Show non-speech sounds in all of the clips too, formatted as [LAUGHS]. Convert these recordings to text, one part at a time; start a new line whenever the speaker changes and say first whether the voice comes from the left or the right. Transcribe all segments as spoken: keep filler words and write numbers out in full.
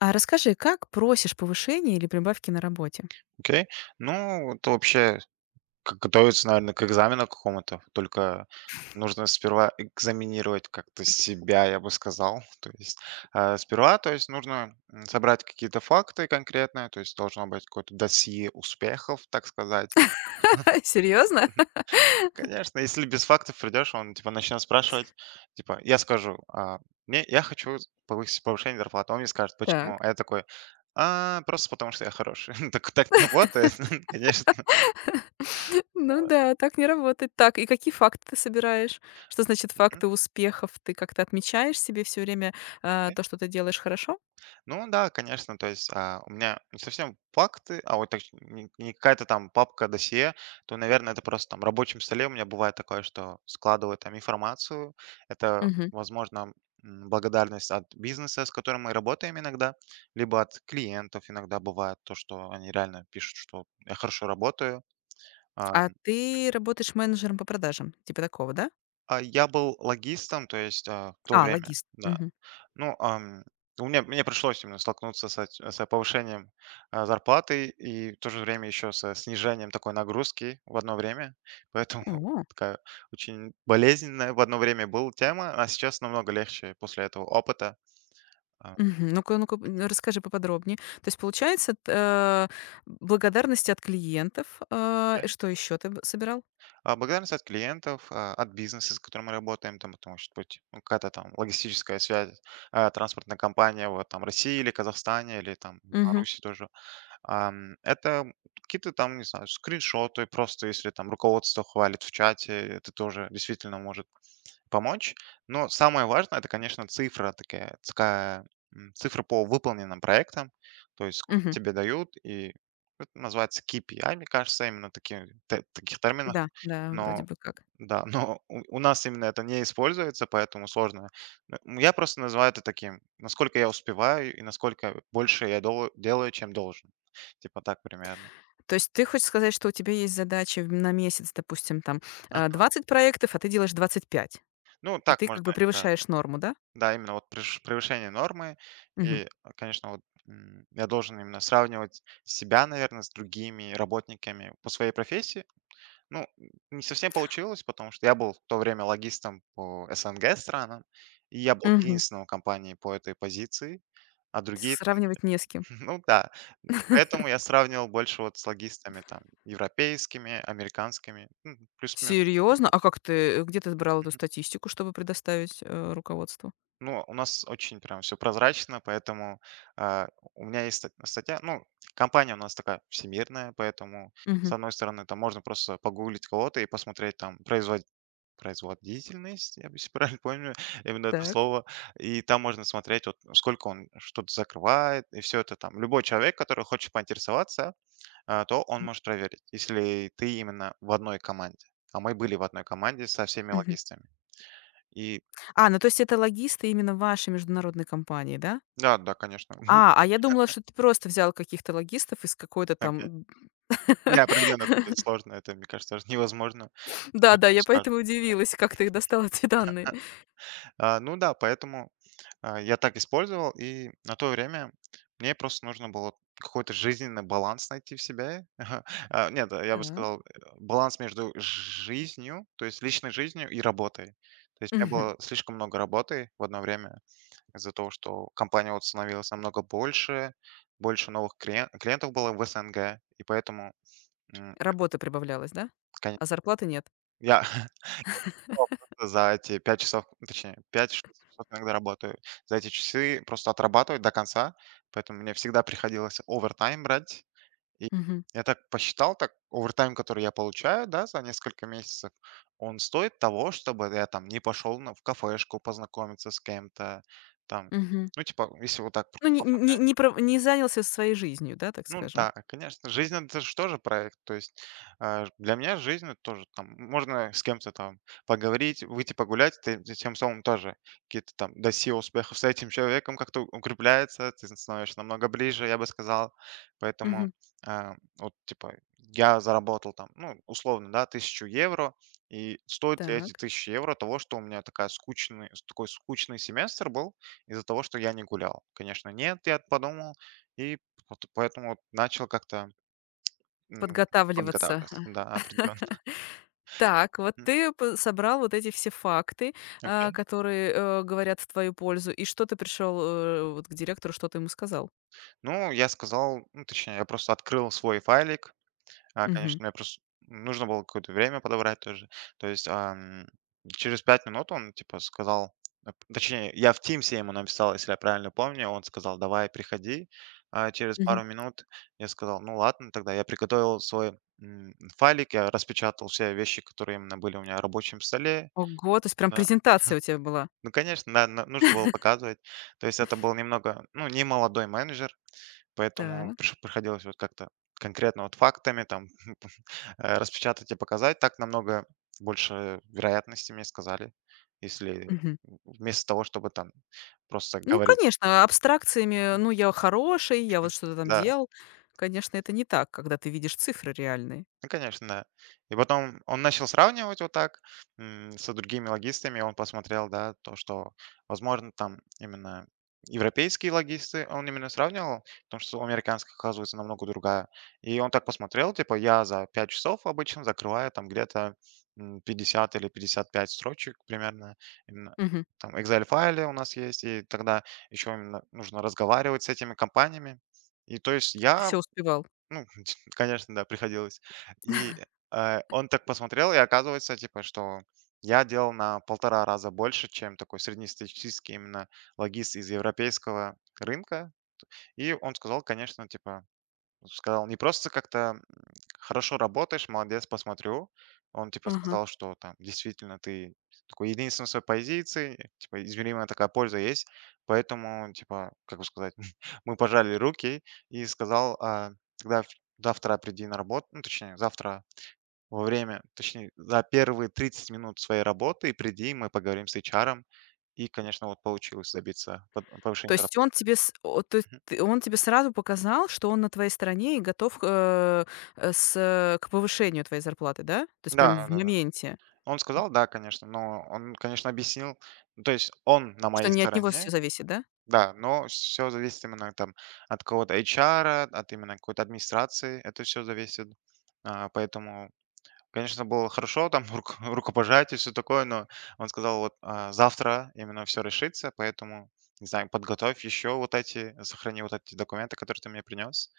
left: А расскажи, как просишь повышения или прибавки на работе?
right: Окей. Ну, это вообще как готовиться, наверное, к экзамену какому-то. Только нужно сперва экзаменировать как-то себя, я бы сказал. [LAUGHS] То есть э, сперва, то есть нужно м, собрать какие-то факты конкретные, то есть должно быть какое-то досье успехов, так сказать.
left: [LAUGHS] Серьезно?
right: [LAUGHS] Конечно, если без фактов придешь, он типа начнет спрашивать, типа, я скажу, а, мне, я хочу повысить повышение зарплаты. Он мне скажет, почему.
left: Так.
right: А я такой: «А, просто потому что я хороший». [LAUGHS] Так, так не работает, [LAUGHS] конечно.
left: [LAUGHS] Ну да, так не работает. Так, и какие факты ты собираешь? Что значит
right: Мгм.
left: факты успехов? Ты как-то отмечаешь себе все время а, то, что ты делаешь хорошо?
right: Ну да, конечно, то есть а, у меня не совсем факты, а вот так, не, не какая-то там папка досье, то, наверное, это просто там в рабочем столе у меня бывает такое, что складываю там информацию. Это,
left: Мгм.
right: возможно, м, благодарность от бизнеса, с которым мы работаем иногда, либо от клиентов иногда бывает то, что они реально пишут, что я хорошо работаю. А,
left: А ты работаешь менеджером по продажам, типа такого, да?
right: а я был логистом, то есть а, в то
left: А,
right: время,
left: логист.
right: да.
left: Мгм.
right: Ну, ам, у меня мне пришлось именно столкнуться с эт с повышением, а, зарплаты и в то же время еще со снижением такой нагрузки в одно время. Поэтому [LAUGHS]
left: О.
right: такая очень болезненная в одно время была тема, а сейчас намного легче после этого опыта. А,
left: Мгм. Ну-ка, ну-ка, м, расскажи поподробнее. То есть, получается, т- э, благодарность от клиентов. Э,
right: окей.
left: и что еще ты б- собирал?
right: А, благодарность от клиентов, а, от бизнеса, с которым мы работаем, там это может быть, ну, какая-то там логистическая связь, а, транспортная компания в, там, России или Казахстане, или там
left: Мгм.
right: Беларуси тоже. Ам, это какие-то там, не знаю, скриншоты, просто если там руководство хвалит в чате, это тоже действительно может помочь. Но самое важное, это, конечно, цифра такая, такая м, цифра по выполненным проектам, то есть сколько
left: Мгм.
right: тебе дают, и это называется K P I, мне кажется, именно такие те- таких терминов.
left: Да, да, вроде
right: Но
left: бы как.
right: да, но у у нас именно это не используется, поэтому сложно. Н ну, я просто называю это таким: насколько я успеваю и насколько больше я дол делаю, чем должен. Типа так примерно.
left: То есть ты хочешь сказать, что у тебя есть задача в на месяц, допустим, там, э,
right: А,
left: двадцать проектов, а ты делаешь двадцать пять,
right: ну,
left: и
right: так
left: ты как
right: можно,
left: бы
right: да.
left: превышаешь норму, да?
right: Да, именно вот преш превышение нормы.
left: Мгм.
right: И, а, конечно, вот, м, я должен именно сравнивать себя, наверное, с другими работниками по своей профессии. Ну, не совсем получилось, потому что я был в то время логистом по СНГ странам, и я был
left: Мгм.
right: единственным в компании по этой позиции, а другие там,
left: Сравнивать не с кем.
right: [LAUGHS] ну да. И поэтому я сравнивал больше вот с логистами там европейскими, американскими, ну, плюс-минус одно и
left: Серьезно?
right: то
left: А как ты, э, где ты брал эту
right: же.
left: статистику, чтобы предоставить, э, руководству?
right: Ну, у нас очень прям все прозрачно, поэтому, а, у меня есть ст статья. Ну, компания у нас такая всемирная, поэтому, с
left: Мгм.
right: одной стороны, там можно просто погуглить кого-то и посмотреть там производ производительность, я бы если правильно помню [LAUGHS] именно это
left: Так.
right: слово. И там можно смотреть, вот сколько он что-то закрывает, и все это там. Любой человек, который хочет поинтересоваться, а, то он
left: М,
right: может проверить, если ты именно в одной команде. А мы были в одной команде со всеми
left: мгм.
right: логистами. И
left: А, ну то есть это логисты именно вашей международной компании, да?
right: да, да, конечно.
left: А, а я думала, что ты просто взял каких-то логистов из какой-то
right: [LAUGHS]
left: там.
right: Не, определенно это
left: [LAUGHS]
right: будет сложно, это, мне кажется, даже [LAUGHS] невозможно.
left: Да,
right: Тебе
left: да,
right: просто
left: я
right: скажут.
left: поэтому удивилась, как ты достал [LAUGHS] эти данные.
right: А, ну да, поэтому, а, я так использовал, и на то время мне просто нужно было какой-то жизненный баланс найти в себе. [LAUGHS] А нет, э, я бы
left: Так.
right: сказал, э, баланс между жизнью, то есть личной жизнью и работой. То есть у меня
left: Мгм.
right: было слишком много работы в одно время из-за того, что компания вот становилась намного больше, больше новых клиен- клиентов было в СНГ, и поэтому, м,
left: Работа прибавлялась, да?
right: кон
left: А зарплаты нет.
right: я [LAUGHS] часов просто за эти пять часов, ну, точнее пять, шесть, часов иногда работаю. За эти часы просто отрабатывать до конца, поэтому мне всегда приходилось овертайм брать. И
left: Мгм.
right: я так посчитал, так овертайм, который я получаю, да, за несколько месяцев, он стоит того, чтобы я там не пошел на в кафешку познакомиться с кем-то, там.
left: Мгм.
right: Ну, типа, если вот так
left: Ну,
right: просто
left: не не
right: посмотреть
left: не прав не занялся своей жизнью, да, так
right: ну
left: скажем.
right: да, конечно, жизнь — это же тоже проект. То есть, э, для меня жизнь — это тоже там можно с кем-то там поговорить, выйти погулять. Ты т тем самым тоже какие-то там досье успехов с этим человеком как-то укрепляется, ты становишься намного ближе, я бы сказал. Поэтому,
left: Мгм.
right: э, вот типа я заработал там, ну, условно, да, тысячу евро, и стоит ли эти
left: Так.
right: один евро того, что у меня такая скучный такой скучный семестр был из-за того, что я не гулял? Конечно, нет, я подумал и вот поэтому вот начал как-то, м,
left: Подготавливаться.
right: подготавливаться,
left: [LAUGHS]
right: да, определенно.
left: Так, вот
right: М,
left: ты п собрал вот эти все факты, а,
right: окей.
left: которые, э, говорят в твою пользу. И что ты пришел э, вот к директору, что ты ему сказал?
right: Ну, я сказал, ну, точнее, я просто открыл свой файлик. А,
left: Мгм.
right: конечно, мне просто нужно было какое-то время подобрать тоже. То есть, ам, через пять минут он, типа, сказал, ап точнее, я в "Тимсе" ему написал, если я правильно помню. Он сказал: "Давай, приходи". А через
left: Мгм.
right: пару минут я сказал: "Ну ладно, тогда". Я приготовил свой, м, файлик, я распечатал все вещи, которые именно были у меня на рабочем столе.
left: Ого, то есть прям
right: Да.
left: презентация у тебя была.
right: Ну, конечно, да, на нужно было показывать. То есть это был немного, ну, не молодой менеджер, поэтому
left: Так.
right: приш приходилось вот как-то конкретно вот фактами там, э, распечатать и показать. Так намного больше вероятности, мне сказали, если вместо того, чтобы там просто
left: Ну,
right: говорить.
left: конечно, абстракциями, ну, я хороший, я
right: Мгм.
left: вот что-то там
right: Да.
left: делал. Конечно, это не так, когда ты видишь цифры реальные.
right: Ну, конечно, да. И потом он начал сравнивать вот так м, со другими логистами. Он посмотрел, да, то, что, возможно, там именно европейские логисты, он именно сравнивал, потому что у американских, оказывается, намного другая. И он так посмотрел, типа, я за пять часов обычно закрываю там где-то м, пятьдесят или пятьдесят пять строчек примерно. Именно
left: Мгм.
right: там Excel-файлы у нас есть, и тогда еще именно нужно разговаривать с этими компаниями. И то есть
left: И ты
right: я
left: все успевал.
right: ну, [LAUGHS] конечно, да, приходилось. И, э, он так посмотрел, и оказывается, типа, что я делал на полтора раза больше, чем такой среднестатистический именно логист из европейского рынка. И он сказал, конечно, типа, сказал не просто как-то, м, хорошо работаешь, молодец, посмотрю. Он типа
left: Ага.
right: сказал, что там действительно ты такой единственный в своей позиции, типа измеримая такая польза есть. Поэтому, типа, как бы сказать, [LAUGHS] мы пожали руки и сказал, а, тогда в завтра приди на работу, ну, точнее, завтра во время, точнее, за первые тридцать минут своей работы приди, мы поговорим с H R. И, конечно, вот получилось добиться под
left: То
right: повышения
left: есть
right: зарплаты.
left: он тебе с о то есть
right: Мгм.
left: ты он тебе сразу показал, что он на твоей стороне и готов, э, э, с э, к повышению твоей зарплаты, да? То есть прям в
right: Да-да-да.
left: моменте,
right: Он сказал: "Да, конечно". Но он, конечно, объяснил. Ну, то есть он на
left: что
right: моей
left: не от него все
right: стороне,
left: зависит, да?
right: да, но все зависит именно там от кого то H R, от именно какой-то администрации. Это все зависит. А, поэтому, конечно, было хорошо, там [LAUGHS] руко рукопожатие, все такое, но он сказал: "Вот, а, завтра именно все решится, поэтому, не знаю, подготовь еще вот эти, сохрани вот эти документы, которые ты мне принес".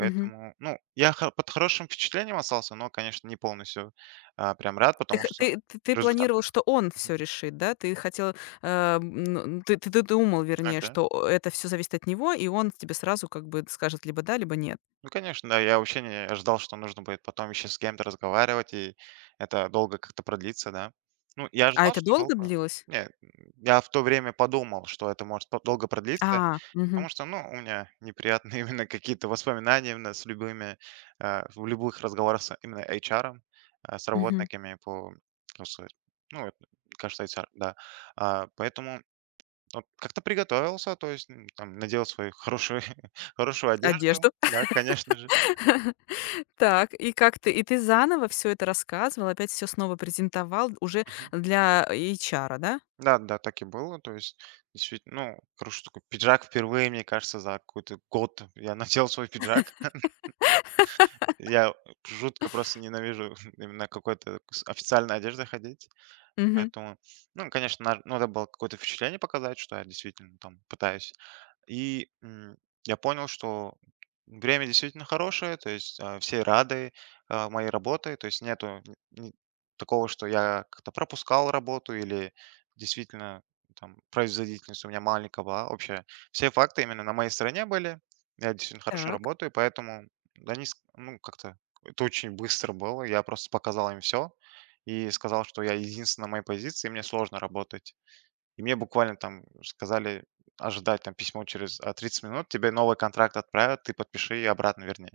left: Мгм.
right: ну, я хо под хорошим впечатлением остался, но, конечно, не полностью, а, прям рад,
left: Ты
right: потому
left: х
right: что
left: ты ты ты
right: результат.
left: планировал, что он все решит, да? Ты хотел, а, м, ты ты ты думал, вернее,
right: Ага.
left: что о это все зависит от него, и он тебе сразу как бы скажет либо да, либо нет.
right: Ну, конечно, да. Я вообще не ожидал, что нужно будет потом еще с кем-то разговаривать, и это долго как-то продлится, да. Ну, я
left: А
right: ожидал,
left: это
right: что
left: долго
right: долго.
left: длилось?
right: Не, я в то время подумал, что это может по- долго продлиться,
left: А, мгм,
right: потому что, ну, у меня неприятные [LAUGHS] именно какие-то воспоминания именно с любыми, э, в любых разговорах с именно H R, э, с
left: мгм.
right: работниками по, как сказать, ну, это, мне кажется, H R, да. А, поэтому вот как-то приготовился, то есть, м, там надел свою хорошую [LAUGHS] хорошую одежду.
left: Одежду. [LAUGHS]
right: Да, конечно же.
left: Так, и как ты и ты заново все это рассказывал, опять все снова презентовал уже
right: Мгм.
left: для эйчара, да?
right: Да-да, так и было. То есть действительно, ну, хороший такой пиджак впервые, мне кажется, за какой-то год я надел свой пиджак. [LAUGHS] Я жутко просто ненавижу [LAUGHS] именно какой-то с официальной одеждой ходить.
left: Мгм.
right: Поэтому, ну, конечно, на надо было какое-то впечатление показать, что я действительно там пытаюсь. И м, я понял, что время действительно хорошее, то есть а, все рады а, моей работе, то есть нету н- ни- такого, что я как-то пропускал работу или действительно там производительность у меня маленькая была. Вообще все факты именно на моей стороне были. Я действительно хорошо
left: Так.
right: работаю, поэтому они ск- ну, как-то это очень быстро было. Я просто показал им все и сказал, что я единственный на моей позиции, и мне сложно работать. И мне буквально там сказали ожидать там письмо через, а, тридцать минут, тебе новый контракт отправят, ты подпиши и обратно верни.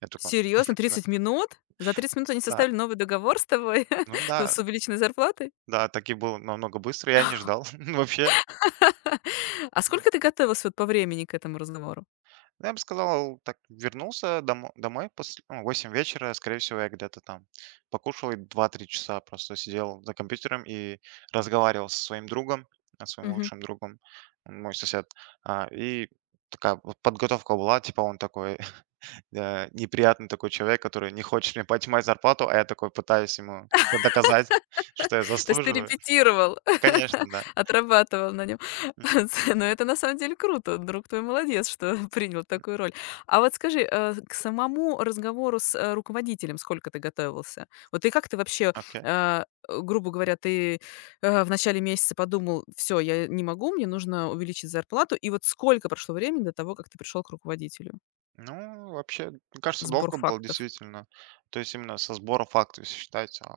right: Я такой:
left: Серьезно,
right: "Да,
left: тридцать минут? За тридцать минут они
right: да,
left: составили новый договор с тобой
right: ну
left: [LAUGHS]
right: да,
left: с увеличенной зарплатой?
right: да". Так и было намного быстро, я не ждал [LAUGHS] вообще.
left: [LAUGHS] А сколько ты готовился вот по времени к этому разговору?
right: Ну, я бы сказал, так вернулся домо домой после, ну, восьми вечера, скорее всего, я где-то там покушал и два-три часа просто сидел за компьютером и разговаривал со своим другом, а, своим
left: Мгм.
right: лучшим другом, мой сосед. А, и такая вот подготовка была, типа он такой Э, неприятный такой человек, который не хочет мне поднимать зарплату, а я такой пытаюсь ему доказать, [LAUGHS] что я
left: То есть ты
right: заслуживаю.
left: репетировал,
right: Конечно,
left: [LAUGHS]
right: да.
left: отрабатывал на нем. [LAUGHS] Но это на самом деле круто. Друг твой молодец, что [LAUGHS] принял такую роль. А вот скажи, э, к самому разговору с, э, руководителем сколько ты готовился? Вот и как ты вообще,
right: Окей.
left: э, грубо говоря, ты, э, в начале месяца подумал: "Все, я не могу, мне нужно увеличить зарплату". И вот сколько прошло времени до того, как ты пришел к руководителю?
right: Ну, вообще, мне кажется,
left: Сбор
right: долго было
left: фактов.
right: действительно. То есть именно со сбора фактов, если считать, а,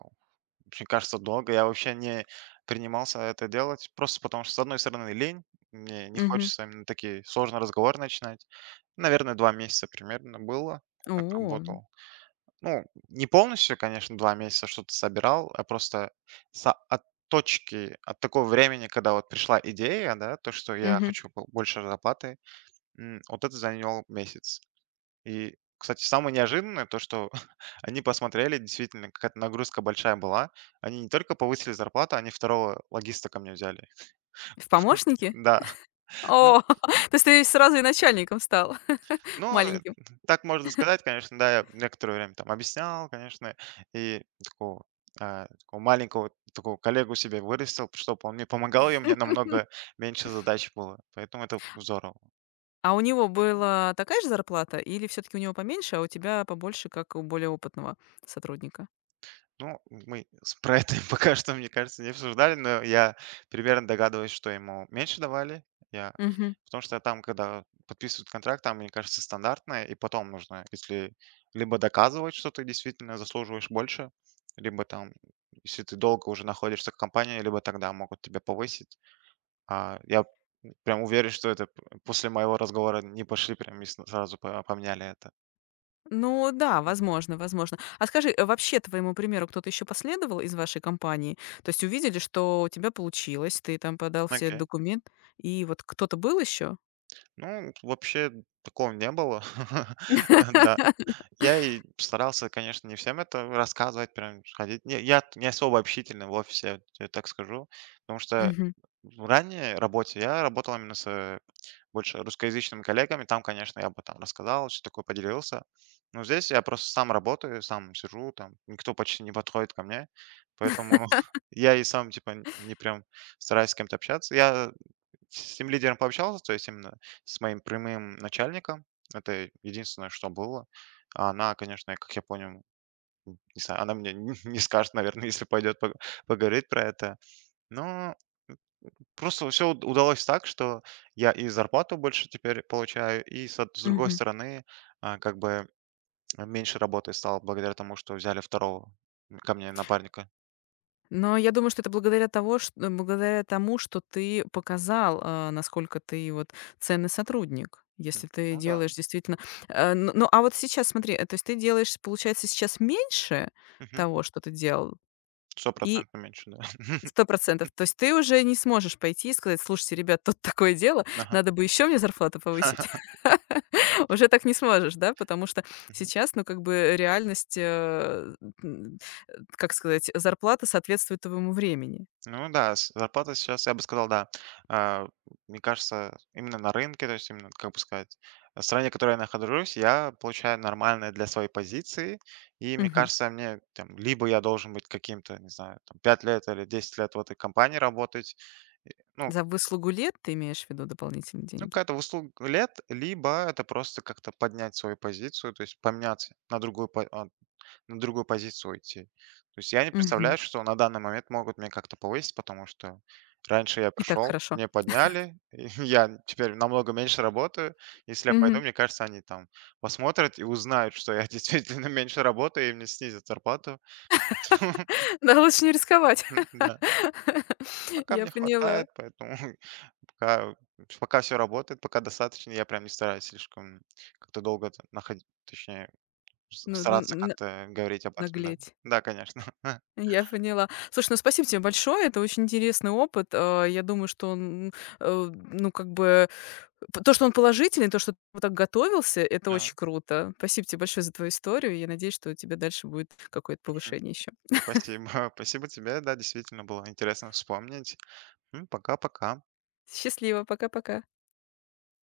right: мне кажется, долго. Я вообще не принимался это делать, просто потому что, с одной стороны, лень, мне не
left: Мгм.
right: хочется именно такие сложные разговоры начинать. Наверное, два месяца примерно было, я так
left: О.
right: работал. Ну, не полностью, конечно, два месяца что-то собирал, а просто са от точки, от такого времени, когда вот пришла идея, да, то, что я
left: Мгм.
right: хочу бо больше зарплаты, м, вот это занял месяц. И, кстати, самое неожиданное то, что [LAUGHS] они посмотрели, действительно, какая-то нагрузка большая была. Они не только повысили зарплату, они второго логиста ко мне взяли.
left: В помощники?
right: [LAUGHS] Да.
left: О, [LAUGHS] то есть ты сразу и начальником стал [LAUGHS]
right: Ну, э,
left: маленьким.
right: так можно сказать, конечно, да, я некоторое время там объяснял, конечно, и такого, а, такого маленького такого коллегу себе вырастил, чтобы он мне помогал, и у меня
left: [LAUGHS]
right: намного меньше задач было. Поэтому это здорово.
left: А у него была такая же зарплата или все таки у него поменьше, а у тебя побольше, как у более опытного сотрудника?
right: Ну, мы с про это [LAUGHS] пока что, мне кажется, не обсуждали, но я примерно догадываюсь, что ему меньше давали. Я
left: Мгм.
right: потому что там, когда подписывают контракт, там, мне кажется, стандартное, и потом нужно, если либо доказывать, что ты действительно заслуживаешь больше, либо там, если ты долго уже находишься в компании, либо тогда могут тебя повысить. А, я прям уверен, что это п после моего разговора не пошли прям и с сразу по поменяли это.
left: Ну да, возможно, возможно. А скажи, э, вообще твоему примеру кто-то еще последовал из вашей компании? То есть увидели, что у тебя получилось, ты там подал все
right: Окей.
left: документы, и вот кто-то был еще?
right: Ну, вообще такого не было. [LAUGHS] Да.
left: [LAUGHS]
right: Я и старался, конечно, не всем это рассказывать, прям ходить. Не, я не особо общительный в офисе, я тебе так скажу, потому что
left: Мгм.
right: в ранней работе я работал именно с, э, больше русскоязычными коллегами. Там, конечно, я бы там рассказал, что такое, поделился. Но здесь я просто сам работаю, сам сижу, там никто почти не подходит ко мне, поэтому [LAUGHS] я и сам, типа, не прям стараюсь с кем-то общаться. Я с тем лидером пообщался, то есть именно с моим прямым начальником. Это единственное, что было. А она, конечно, как я понял, не знаю, она мне [LAUGHS] не скажет, наверное, если пойдет пог- поговорить про это. Но просто все удалось так, что я и зарплату больше теперь получаю, и с, од- с другой
left: Мгм.
right: стороны, а, как бы меньше работы стало благодаря тому, что взяли второго ко мне напарника.
left: Но я думаю, что это благодаря того, чт благодаря тому, что ты показал, а, насколько ты вот ценный сотрудник.
right: М,
left: Если ты
right: Ну да,
left: делаешь действительно, э, ну ну, а вот сейчас смотри, э, то есть ты делаешь, получается, сейчас меньше того, что ты делал,
right: сто
left: и
right: процентов меньше, да.
left: сто процентов. То есть ты уже не сможешь пойти и сказать: "Слушайте, ребят, тут такое дело, надо
right: [LAUGHS]
left: бы еще мне зарплату
right: Ага.
left: повысить". [LAUGHS] Уже так не сможешь, да? Потому что
right: [LAUGHS]
left: сейчас, ну, как бы реальность, э, м, э, как сказать, зарплата соответствует твоему времени.
right: Ну да, с- зарплата сейчас, я бы сказал, да, а, мне кажется, именно на рынке, то есть именно, как бы сказать, в стране, в которой я нахожусь, я получаю нормальное для своей позиции, и мне
left: Мгм.
right: кажется, мне там, либо я должен быть каким-то, не знаю, там, пять лет или десять лет в этой компании работать, и, ну,
left: За выслугу лет ты имеешь в виду дополнительные
right: ну,
left: деньги?
right: какая-то в услуг лет, либо это просто как-то поднять свою позицию, то есть поменять на другую, на другую позицию уйти. То есть я не
left: Мгм.
right: представляю, что на данный момент могут меня как-то повысить, потому что раньше я
left: И так
right: пришел,
left: хорошо.
right: мне подняли, [LAUGHS] и я теперь намного меньше работаю. Если я пойду,
left: Мгм.
right: мне кажется, они там посмотрят и узнают, что я [LAUGHS] действительно меньше работаю, и мне снизят зарплату.
left: [LAUGHS] Да, лучше не рисковать.
right: [LAUGHS] Да.
left: [LAUGHS]
right: Пока
left: Я
right: мне хватает,
left: поняла.
right: поэтому [LAUGHS] пока, пока все работает, пока достаточно, я прям не стараюсь слишком как-то долго находить, точнее, с-
left: Ну,
right: стараться
left: н н
right: как-то говорить об этом, да.
left: наглеть.
right: Да, конечно. [LAUGHS]
left: Я поняла. Слушай, ну спасибо тебе большое. Это очень интересный опыт. А, я думаю, что он, э, ну, как бы, п то, что он положительный, то, что ты вот так готовился, это
right: Да.
left: очень круто. Спасибо тебе большое за твою историю. Я надеюсь, что у тебя дальше будет какое-то повышение еще.
right: Спасибо, [LAUGHS] спасибо тебе. Да, действительно было интересно вспомнить. М, Пока-пока.
left: Счастливо. Пока-пока.